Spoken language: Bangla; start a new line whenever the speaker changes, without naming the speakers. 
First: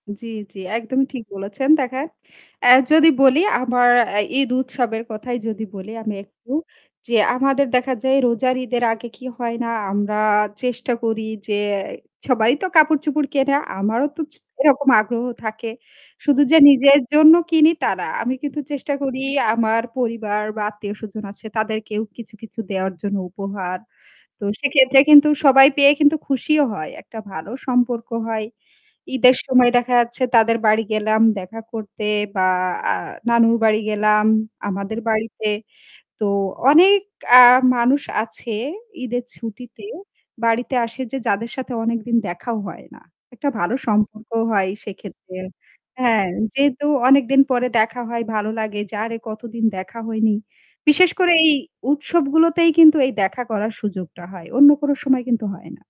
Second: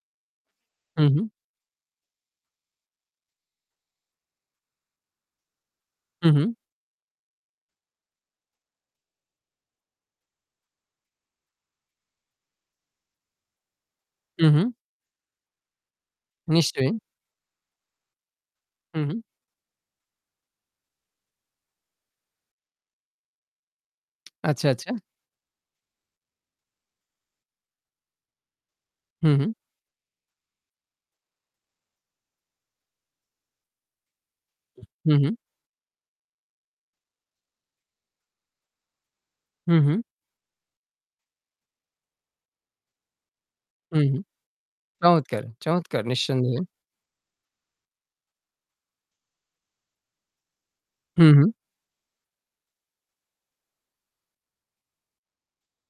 জি, জি
হু,
একদমই ঠিক
হু।
বলেছেন, দেখেন অ্যা যদি বলি, আমার অ্যা ঈদ উৎসবের কথাই যদি বলি আমি
হু,
একটু
হু।
যে, "আমাদের দেখা যায় রোজার ঈদের আগে কি হয় না আমরা চেষ্টা করি যে অ্যা সবাই তো কাপড়-চোপড় কেনে আমারও তো ছ
হু, হু।
এরকম আগ্রহ থাকে।" শুধু যে
নিশ্চয়ই।
নিজের জন্য কিনি তা না, আমি কিন্তু চেষ্টা
হুম, হুম।
করি আমার পরিবার বা আত্মীয় স্বজন আছে তাদেরকেও কিছু, কিছু দেওয়ার জন্য উপহার। তো
আচ্ছা, আচ্ছা।
সেক্ষেত্রে কিন্তু সবাই পেয়ে কিন্তু খুশিও হয় একটা ভালো সম্পর্ক হয়।
হু,
ঈদের
হু।
সময় দেখা যাচ্ছে তাদের বাড়ি গেলাম দেখা করতে বা আ নানুর বাড়ি গেলাম আমাদের
হু, হু।
বাড়িতে তো অনেক আ মানুষ আছে, ঈদের
হু,
ছুটিতে
হু।
বাড়িতে আসে যে যাদের সাথে অনেকদিন দেখাও হয় না। একটা ভালো
উম-হুম।
সম্পর্কও হয় সেক্ষেত্রে
চমৎকার, চমৎকার
হ্যাঁ,
নিঃসন্দেহে!
যেহেতু অনেকদিন পরে দেখা হয় ভালো লাগে যে, "আরে কতদিন দেখা হয়নি!" বিশেষ
হু,
করে এই
হু।
উৎসবগুলোতেই কিন্তু এই দেখা করার সুযোগটা হয়। অন্য কোনো সময় কিন্তু হয় না।